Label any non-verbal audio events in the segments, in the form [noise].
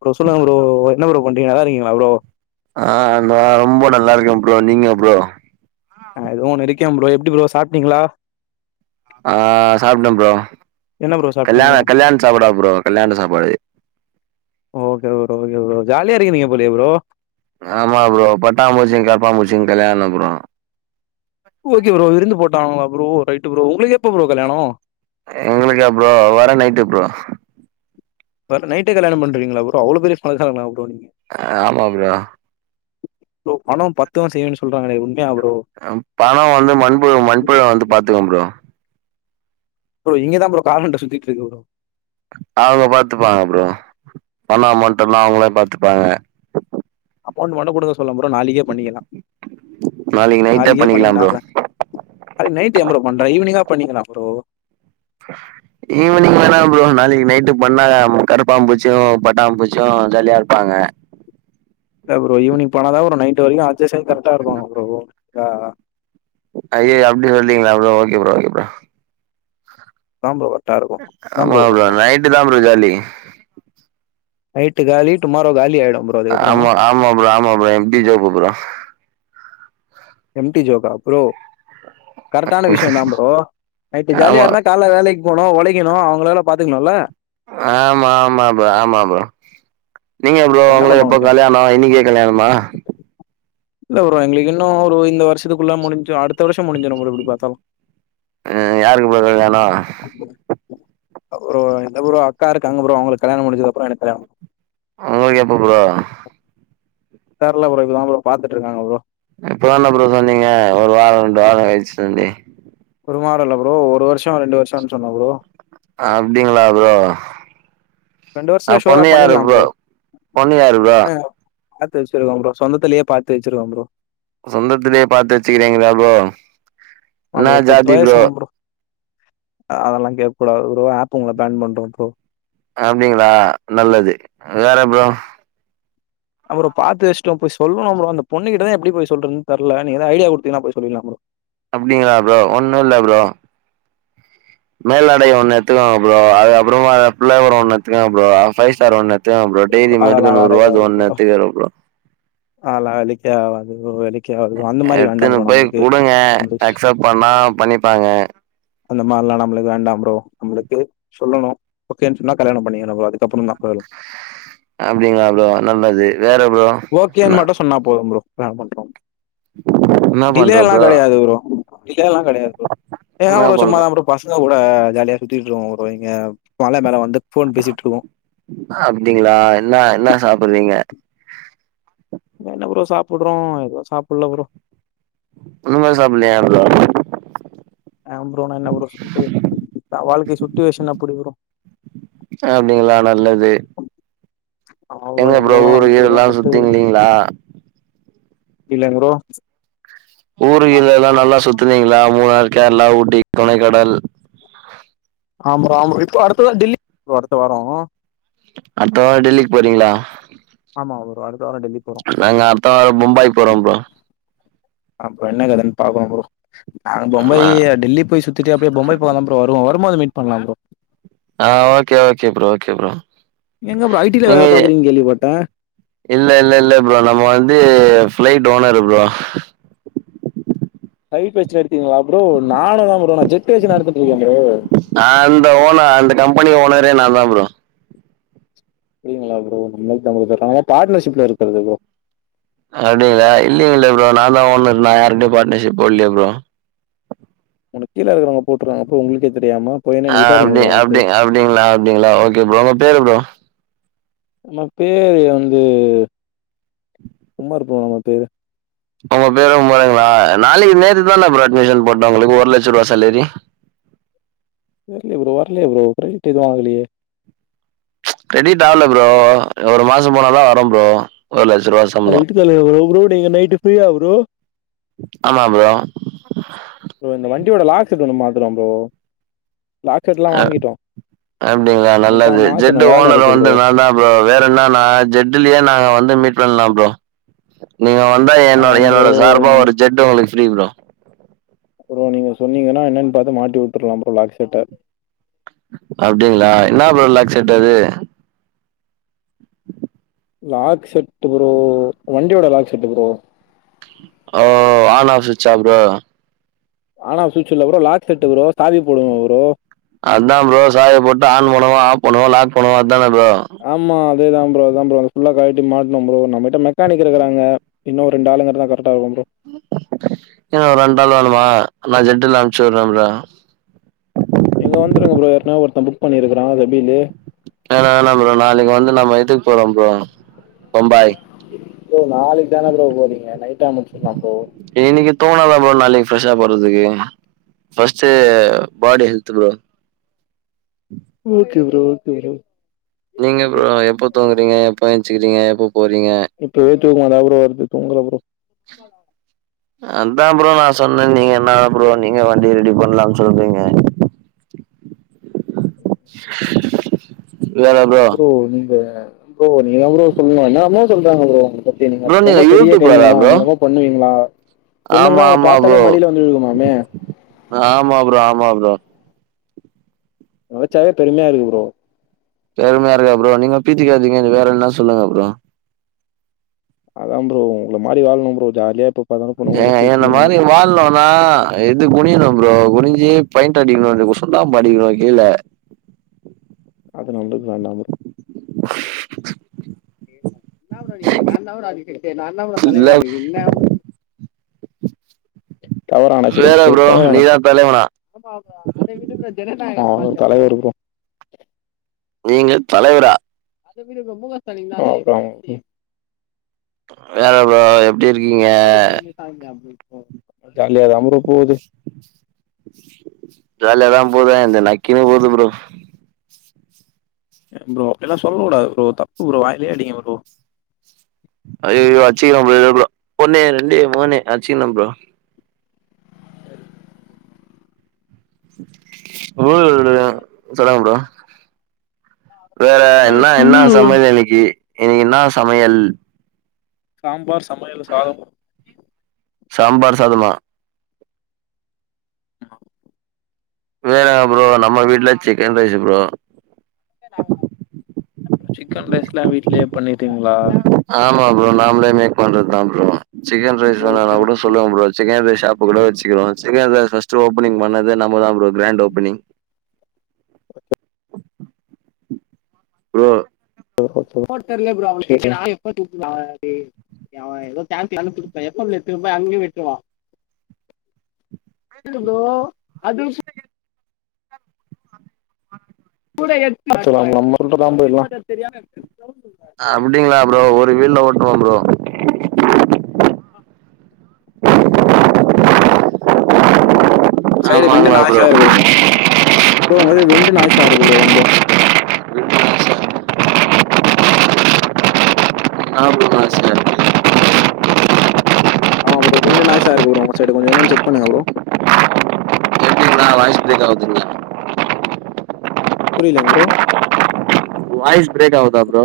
Bro சொல்லுங்க bro என்ன bro பண்றீங்க நல்லாருக்கிங்ளா ப்ரோ ஆ நா ரொம்ப நல்லாருக்க ப்ரோ நீங்க ப்ரோ நா எதோ ஒன்னு இருக்கே ப்ரோ எப்டி ப்ரோ சாப்ட்டிங்ளா ஆ சாப்ட ப்ரோ என்ன ப்ரோ சாப்ட்டீங்க கல்யாண கல்யாண சாப்பாடா ப்ரோ கல்யாண சாப்பாடு ஓகே ப்ரோ ஓகே ப்ரோ ஜாலியா இருக்கிறீங்க போலயே ப்ரோ ஆமா ப்ரோ பட்டா பூச்சிக்கு கருப்பா பூச்சிக்கு கல்யாணோ ப்ரோ ஓகே ப்ரோ விருந்து போட்டாங்களா ப்ரோ ரைட்டு ப்ரோ உங்களுக்கு எப்ப பரோ கல்யாணோ எங்களுக்கா ப்ரோ வர நைட்டு் ப்ரோ வர நைட்டே கல்யாண பண்றீங்களா ப்ரோ அவ்ளோ பெரிய பணக்காரங்களா ப்ரோ நீங்க அ ஆமா ப்ரோ பணோ பத்து செய்யுன்னு சொல்றாங்களே உண்மையா ப்ரோ பணோ வந்து மண்புழு மண்புழு வந்து பாத்துக்கு ப்ரோ ப்ரோ இங்கதா ப்ரோ காமன்ட்ட சுத்திட்ருக்கு ப்ரோ அவுங்க பாத்துப்பாங்க ப்ரோ பணோ அமோண்ட்டல்லா அவுங்களே பாத்துப்பாங்க அமோண்ட் மட்டு குடுக்க சொல்லே ப்ரோ நாளைக்கே பண்ணிக்கலா நாளைக்கு நைட்டே நாளைக்கே பண்ணி பண்ணிக்கலா நா ப்ரோ அது நைட்டு ஏ ப்ரோ பண்ற ஈவினிங்கா பண்ணிக்கலா ப்ரோ ஈவினிங் வேணா ப்ரோ நாளைக்கு நைட்டு பண்ணா கரப்பாம்பூச்சுயு பட்டாம்பூச்சுயு ஜாலியா இருப்பாங்க இல்ல ப்ரோ ஈவினிங் பண்ணாதா ஒரு நைட்டு வரைக்கு அட்ஜஸ் ஆயி கரெக்டா இருப்பாங்க ப்ரோ ஆ ஐய்யய்யோ அப்டி சொல்றீங்களா bro okay bro okay bro ஆம் ப்ரோ கரெக்டா இருக்கும் அதான் ஆமா ப்ரோ பண்ணும் நைட்டு தா ப்ரோ ஜாலி நைட்டு காலி டுமாரோ காலி ஆயிடு ஆமா ஆமா ‌ப்ரோ ஆமா‌ bro empty job bro empty ஜோக்கா ப்ரோ கரட்டான விஷயோ தா ப்ரோ நைட்டு ஜாலியா ஆமா, இருந்தா கால்ல வேலைக்கு போணு ஒழைக்கணு அவங்களல்லா பாத்துக்கனும்ல ஆமா ஆமா ப்ரோ ஆமா ப்ரோ நீங்க ப்ரோ அப்புறோ என்ன பண்ண உங்களுக்கு எப்ப முடியு கல்யாணோ இன்னைக்கே கல்யாணமா இல்ல ப்ரோ எங்களுக்கு இன்னு ஒரு இந்த வருஷத்துக்குள்ள முடிஞ்சு அடுத்த வருஷோ முடிஞ்சிடு ப்ரோ எப்டி பாத்தாலு ஆ யாருக்கு ப்ரோ கல்யாணோ ஓ இல்ல ப்ரோ அக்கா இருக்காங்க ப்ரோ அவுங்களுக்கு கல்யாண முடிஞ்சதுக்கப்றோ எனக்கு கல்யாணோ உங்களுக்கு எப்ப ப்ரோ தெர்ல ப்ரோ இப்பதா ப்ரோ பாத்துட்டு இருக்காங்க ப்ரோ இப்பதான ப்ரோ சொன்னீங்க ஒரு வார ரெண்டு வார கழிச்சோனே ஒரு வார இல்ல ப்ரோ ஒரு வருஷோ ரெண்டு வருஷோன் சொன்ன ப்ரோ அப்டிங்களா ப்ரோ ரெண்டு ஆ வருஷத்துல ஷூரா பொண்ணு யாரு பண்ணிடலாம் ப்ரோ பொண்ணு யாரு ப்ரோ என்ன பாத்து வச்சிருக்கோ ப்ரோ சொந்தத்துலயே பாத்து வச்சிருக்கோ ப்ரோ சொந்தத்துலே பாத்து வச்சிக்கிறீங்களா ப்ரோ ஆமா என்னா ப்ரோ போய் ஜாதி ப்ரோ பேசணும் அதெல்லா கேக்கூடாது ப்ரோ ஆப் உங்கள பேண்ட் பண்று ப்ரோ அப்டிங்களா நல்லது வேற ப்ரோ அப்றோ பாத்து வச்ட்டோ போய் சொல்லணு ப்ரோ அந்த பொண்ணுக்கிட்டதா எப்டி போய் சொல்றதுன் தெர்ல நீங்க எதா ஐடியா குடுத்தீங்கன்னா போய் சொல்லில்லா ப்ரோ அப்டிங்களா ப்ரோ ஒன்னு இல்ல ப்ரோ மேலாடைய ஒண்ணு எத்துக்கோங்க ப்ரோ அது அப்புறமா எதா பிளவர் ஒண்ணு எத்துக்கோங்க ப்ரோ ஃபை ஸ்டார் ஒண்ணு எத்துகோங்க ப்ரோ டெய்ரி மேடுகு அதெல்லாம் வேலைக்கு நூறுவாது ஒண்ணு எத்துக்க ப்ரோ ஆலா வெலிக்கு ஆவாது ப்ரோ வெலி க்கே ஆவாது ப்ரோ மாரி வேண்டாம் எத்துன்னு ப்ரோ போய் நம்மளுக்கு குடுங்க நம்மளுக்கு அக்சப்ட் பண்ணா பண்ணிப்பாங்க அந்த மார்ல்லா நம்பளுக்கு வேண்டா ப்ரோ நம்புளுக்கு சொல்லணு ஓகேன் சொன்னா கல்யாண பண்ணிக்கணு ப்ரோ அதுக்கப்புறோதா அப்டிங்களா ப்ரோ நல்லது வேற ப்ரோ? ஓகேன் என்னா மட்டு சொன்னா போது ப்ரோ வேல முஞ்சுடு என்னா பண்ற டிலேல்லா ப்ரோ? கடையாது ப்ரோ டிலேல்லா கடையாது ப்ரோ ஏனா என்னா ஒரு பண்ற? வருஷமா தா ப்ரோ பசங்க கூட ஜாலியா சுத்திட்டு இருபோ ப்ரோ இங்க மல மேல வந்து ஃபோன் பேசிட்ருக்கோ அ அப்டிங்களா என்னா என்னா சாப்புறீங்க இங்க என்ன ப்ரோ சாப்புட்றோ எதுவு சாப்டல ப்ரோ ஒன்னுமே சாப்பலையா ப்ரோ ஏ ப்ரோ நா என்ன ப்ரோ சுட்டு வாழ்கை சுட்சுவேஷன் அப்டி ப்ரோ அப்டிங்களா நல்லது ஆமா எங்க ப்ரோ ஊரு நல்லது எல்லா கீருல்லா கெட்டது சுத்தினு இல்லைகங்களா இல்ல ப்ரோ ஊரு ஆமா கீரெல்லா நல்லா ப்ரோ சுத்துனீங்களா மூணார், கேரளா, ஊட்டி, கொடைக்கானல் ஆமா ரோ ஆமா ரோ இப்ப அடுத்ததா டெல்லி அடுத்த வாரோ அடுத்த வாரோ டெல்லிக்கு போறீங்களா ஆமா ப்ரோ அடுத்த வாரோ டெல்லி போறோ நாங்க அடுத்த வாரோ பும்பாய் போறோம் ப்ரோ அப்ப என்ன கதன் பாப்போ ப்ரோ நாங்க ஆ பொம்பாய் டெல்லி போய் சுத் திட்டு அப்டே பொம்பாய் போலாந்தா ப்ரோ வருவோ வரும் போது மீட் பண்ணலா ப்ரோ ஆ okay okay bro okay bro எங்க ப்ரோ ஐ டில வேல நீங்க பாக்குறீங்கனு கேள்விப்பட்ட இல்ல இல்ல இல்ல ப்ரோ நம் வந்து ஃபளைட் ஓனரு ப்ரோ ஃபளைட் வச்சத நடுத்தீங்களா ப்ரோ நானு அதா ப்ரோ நா ஜெட் வச்சி நடத்துட்டு இருக்க ப்ரோ ஆ அந்த ஓன அந்த கம்பெனி ஓனரே நா தா ப்ரோ அப்டிங்களா ப்ரோ நம்ம நம்முள்து பாட்னர்ஷிப்ல இருக்கறது ப்ரோ அப்டிங்களா இல்லிங்கிளே ப்ரோ நா தா ஓனர் நா யார்கூடையு பாட்னர்ஷிப் போட்லேயே ப்ரோ உனக் கீழ இருக்கவங்க போட்ருராங்க அப்ப உங்களுக்கே தெரியாம போய் ஆ என்னன்னு விசாரிங்க அப்டி ப்ரோ ஒன்ஸு அப்டி அப்டிங்களா அப்டிங்களா ஓகே ப்ரோ உங்க பேரு ப்ரோ நம்ம பேர் வந்து உமர் ப்ரோ நம்ம பேர் உங்க பேரு உமருங்களா நாளைக்கு நேத்து தான ப்ரோ அட்மிஷன் போட்ட உங்களுக்கு ஒரு லட்ச ரூ சாலரி தெர்லயே ப்ரோ வர்லயே ப்ரோ கெரிடிட் எதுவு ஆகலயே கெரிடிட் ஆகல ப்ரோ ஒரு மாசோ போனாதா வரு ப்ரோ ஒரு லட்ச ரூவா அத விட்டு தள்ளுங்க ப்ரோ ப்ரோ நீங்க நைட்டு ஃப்ரீயா ப்ரோ ஆமா ப்ரோ ப்ரோ இந்த வண்டியோட லாக்செட்டு ஒன்னு மாத்துலா ப்ரோ லாக் செட்லாம் அ வாங்கிட்டோம் அப்டிங்களா நைட்டா நல்லது ஜெட்டு மாத்தணும் வேல ஓனரு இருக்கு ப்ரோ வந்து நா தா ப்ரோ வேற என்ன நா ஜெட்லயே நாங்க வந்து மீட் பண்ல ப்ரோ நீங்க வந்தா என்னோட அதான் ப்ரோ என்னோட சார்பா நீ ஒரு ஜெட்டு உங்களுக்கு ஃப்ரீ ப்ரோ அப்புற நீங்க சொன்னீங்கன்னா என்னன்னு பாத்து மாட்டி விட்டுறலா ப்ரோ லாக் செட்ட அப்டிங்களா என்னா ப்ரோ லாக் செட் அது லாக் செட் ப்ரோ வண்டியோட லாக் செட்டு ப்ரோ ஓ ஆன் ஆஃப் சுச்சா ப்ரோ ஆன் ஆஃப் சுச்சு இல்ல ப்ரோ லாக் செட் ப்ரோ சாவி போடுவ ப்ரோ அதா ப்ரோ சாவி போட்டு ஆன் பன்ணுவோ ஆஃப் பன்ணுவோ லாக் பண்ணுவோ அதான ப்ரோ ஆமா அதேதா ப்ரோ தா ப்ரோ ஃபுல்லா கழட்டி மாட்டுனோ ப்ரோ நம்மட்ட மெக்கானிக் இருக்கறாங்க இன்னு ரெண்டு ஆளுங்க இருந்தா கரட்டா இருக்கு ப்ரோ இன்னு ரெண்டு நாள் வேணுமா நா ஜெட்டுல்ல அனுப்ச்சி விடுற ப்ரோ நீங்க வந்துருங்க ப்ரோ ஏற்கனவே ஒருத்த புக் பண்ணிருக்குறா கெபிலு வேணா வேணா ப்ரோ நாளைக்கு வந்து நம்ம இதுக் போறோம் ப்ரோ பம்பாய். ப்ரோ நாளைக்கு தான ப்ரோ போறீங்க நைட்டா முடிச்சில்லா ப்ரோ இன்னைக்கு தோணாதா ப்ரோ நாளைக்கு ஃபரெஷ்ஷா போடுறதுக்கு first body health bro okay bro okay bro நீங்க ப்ரோ எப்ப தூங்குறீங்க எப்ப எஞ்சிக்கிறீங்க எப்ப போறீங்க இப்பவே தூக்கமா தா ப்ரோ வருது தூங்கல ப்ரோ ஹலோ அதா ப்ரோ நா சொன்ன நீங்க என்னா ப்ரோ நீங்க வண்டி ரெடி பண்லானு சொல்றீங்க ம் வேற என் ப்ரோ நீங்க ப்ரோ நீங்க தா ப்ரோ சொல்றீங்க எல்லாருமே சொல்றாங்க ப்ரோ பத்தி நீங்க ப்ரோ ரொம்ப பெரிய கையா யூடியூபரா ப்ரோ? என்னனுமோ பண்ணுவீங்ளா ஆமா பொண்ணுங்கல்லா உங்கள ஆமா பாத்தாலே ப்ரோ மடியில வந்து விழுகுமாமே ஆமா ப்ரோ ஆமா ப்ரோ நெனச்சாவே பெருமையா இருக்கு ப்ரோ பெருமையா இருக்கா ப்ரோ நீங்க பீத்திக்காதீங்க வேற என்னா சொல்லுங்க ப்ரோ அதா ப்ரோ உங்கள மாரி வாழணு ப்ரோ ஜாலியா இப்ப ஏங்க என்ன மாறி வாழலோனா எது குனியணும் ப்ரோ குனிஞ்சி பெயிண்ட் அடிக்கணு சுண்ணாம்பு அடிக்கணு கீழ அது நம்ளுக்கு வேண்டா ப்ரோ என்ன ப்ரோ நீ நா தா ப்ரோ அதுக்கு ஹெட்டு நான் தா ப்ரோ தலைவ இல்ல அதுக்கு என்னா ப்ரோ நீ தவறான செயல் வேற இது ப்ரோ தவறான நீதான் தலைவனா செயல் அத விடு ப்ரோ ஜனநாயகன் நீங்க தலைவரா அது [unintelligible] வேற ப்ரோ எப்டி இருக்கீங்க? ஜாலியா தா ப்ரோ போது ஜாலிய தா போதா இந்த நக்கினு போது ப்ரோ ப்ரோ அப்டி எல்லா சொல்ல கூடாது ப்ரோ தப்பு ப்ரோ வாயிலயே அடிங்க ப்ரோ ஐயயோ அச்சிக்கின்ன ப்ரோ இருங்க ப்ரோ ஒன்னு ரெண்டே மூனு அச்சிக்கின்ன ப்ரோ [unintelligible] சொல்லுங்க ப்ரோ வேற என்ன சொல்லு என்னா ப்ரோ. சமயல் இன்னைக்கு இன்னிக்கு என்னா சமையல் சாம்பார் சமையல் சாதம் சாம்பார் சாதமா வேற என ப்ரோ நம்ம வீட்ல சிக்கன் ரைஸ் ப்ரோ சிக்கன் ரைஸ்லா வீட்லியேப் பண்ணிர்ரீங்ளா ஆமா ப்ரோ நாம்ளே மேக் பண்றதாம் ப்ரோ சிக்கன் ரைஸ் வேனூனா கூட சொல்லுங்க ப்ரோ சிக்கன் ரைஸ் ஷாப்பு கூட வச்சுகிறோ சிக்கன் ரைஸ் ஃபஸ்ட்டு ஓபனிங் பண்ணது நாம்மதா ஒரு ப்ரோ கிராண்ட் ஓப்பனிங் [inaudible] ப்ரோ போட்டு தரல ப்ரோ அவனுக்கு [unintelligible] அவ எதோ டேங்க்லந்து புடிப்பா எஃப் எம்ல எத்துபோய் அங்கியு வெட்டுவா இக்கிது ப்ரோ.. அதுகு ஆக்சுவலா நம்ம கிட்டதா ப்ரோ எல்லா அப்டிங்ளா ப்ரோ ஒரு வீல்ல ஓட்டுவம் ப்ரோ ஆ சைடு விண்டு ஆமாங்ளா ப்ரோ நாய்ஸா இருக்கு ப்ரோ ஒங்கள்து வெண்டு நாய்சாருக்கு ப்ரோ ரொம்போ இன்னா ப்ரோ ஆசே ஆ ப்ரோ வெண்டு நாய்சாருக்கு ப்ரோ உங்க சைடு கொஞ்ச என்னன் செக் பண்ணுங்க ப்ரோ அண்ணா வாய்ஸ் பிரேக் ஆவுதுங்னா புரிலங் ப்ரோ வாய்ஸ் பிரேக் ஆவுதா bro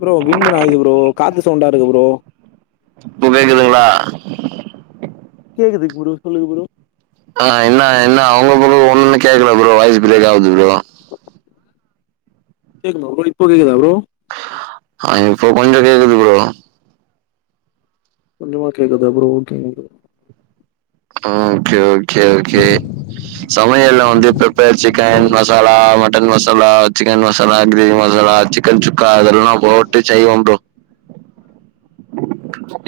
bro wind noise bro காத்து சவுண்டாருக்கு ப்ரோ இப்ப கேக்குதுங்ளா கேக்குதுங் ப்ரோ சொல்லுங்க ப்ரோ ஆ இன்னா இன்னா வுங்க பக்கோ ஒன்னு கேக்கல ப்ரோ வாய்ஸ் பிரேக் ஆவுது ப்ரோ கேக்கு ப்ரோ ஒரு வேல இப்போ கேக்குதா ப்ரோ ஆ இப்போ கொஞ்ச கேக்குது ப்ரோ கொஞ்சமா கேக்குதா ப்ரோ ஓகேங் ப்ரோ ஆ ஓகே ஓகே ஓகே சமயல்ல வந்து pepper chicken masala, mutton masala, chicken masala, gravy masala, chicken sukka அதெல்லாம் போட்டு செய்வே ப்ரோ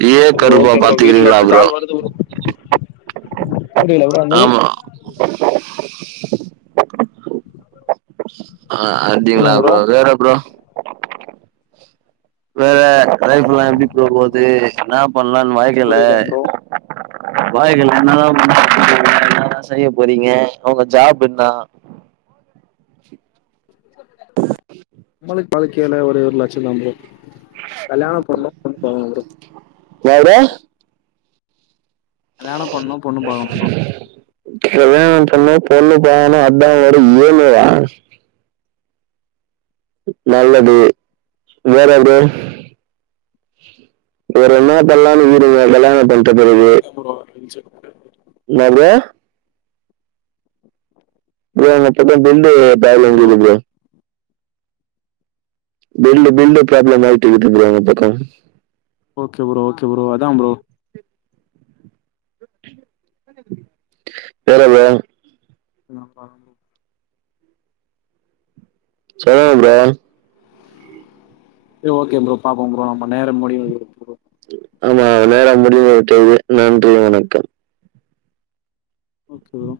ஏ ப்ரோ கருபா ஓகே ப்ரோ வீட்ல பாத்துகிறிங்ளா இருந்து ப்ரோ கால் வருது புரியல ப்ரோ என்னது ஆமா சமையல் ஆ அத்திங்ளா ப்ரோ வேற ப்ரோ வேற லைப்ஃபுலா எப்டி போக போது இன்னாப் பண்லான் வாழ்க்கைல புரியல ப்ரோ வாழ்க்கைல என்னலாம் பண்ண போறீங்க என்னலா செய்ய போறீங்க இப்ப ஒங்க ஜாப் என்னா நம்மளுக்கு வாழ்கைல ஒரே ஒரு லட்சியந்தா ப்ரோ கல்யாணம் பண்ணு யாவ்ரே கல்யாணம் பண்ணு பொண்ணு பாக்கணு ப்ரோ கல்யாணம் பண்ணும் பொண்ணு பாகணு அத்தா வேட ஏழு நல்லது வேற ப்ரோ வேற என்னாப் பண்லானு இகிறிங்க கல்யாணம் பண் [unintelligible] இன்னா ப்ரோ ப்ரோ என்ன கேட்டா பெண்டு பேக்ல விழுது ப்ரோ பெல்லு பெல்லு ப்ராப்ளமாயிட்டு இகுது ப்ரோ இந்த பக்கம் ஓகே ப்ரோ ஓகே ப்ரோ அதாம் ப்ரோ வேறதா இன்னு பாக்லாம் ப்ரோ சொல்லுங்க ப்ரோ சரி ஓகே ப்ரோ பாப்போ ப்ரோ நம்ம நேர முடியரது ப்ரோ ஆமா நேர முடிவுற்றது நன்றி வணக்கம் ஓகே ப்ரோ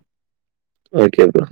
ஓகே ப்ரோ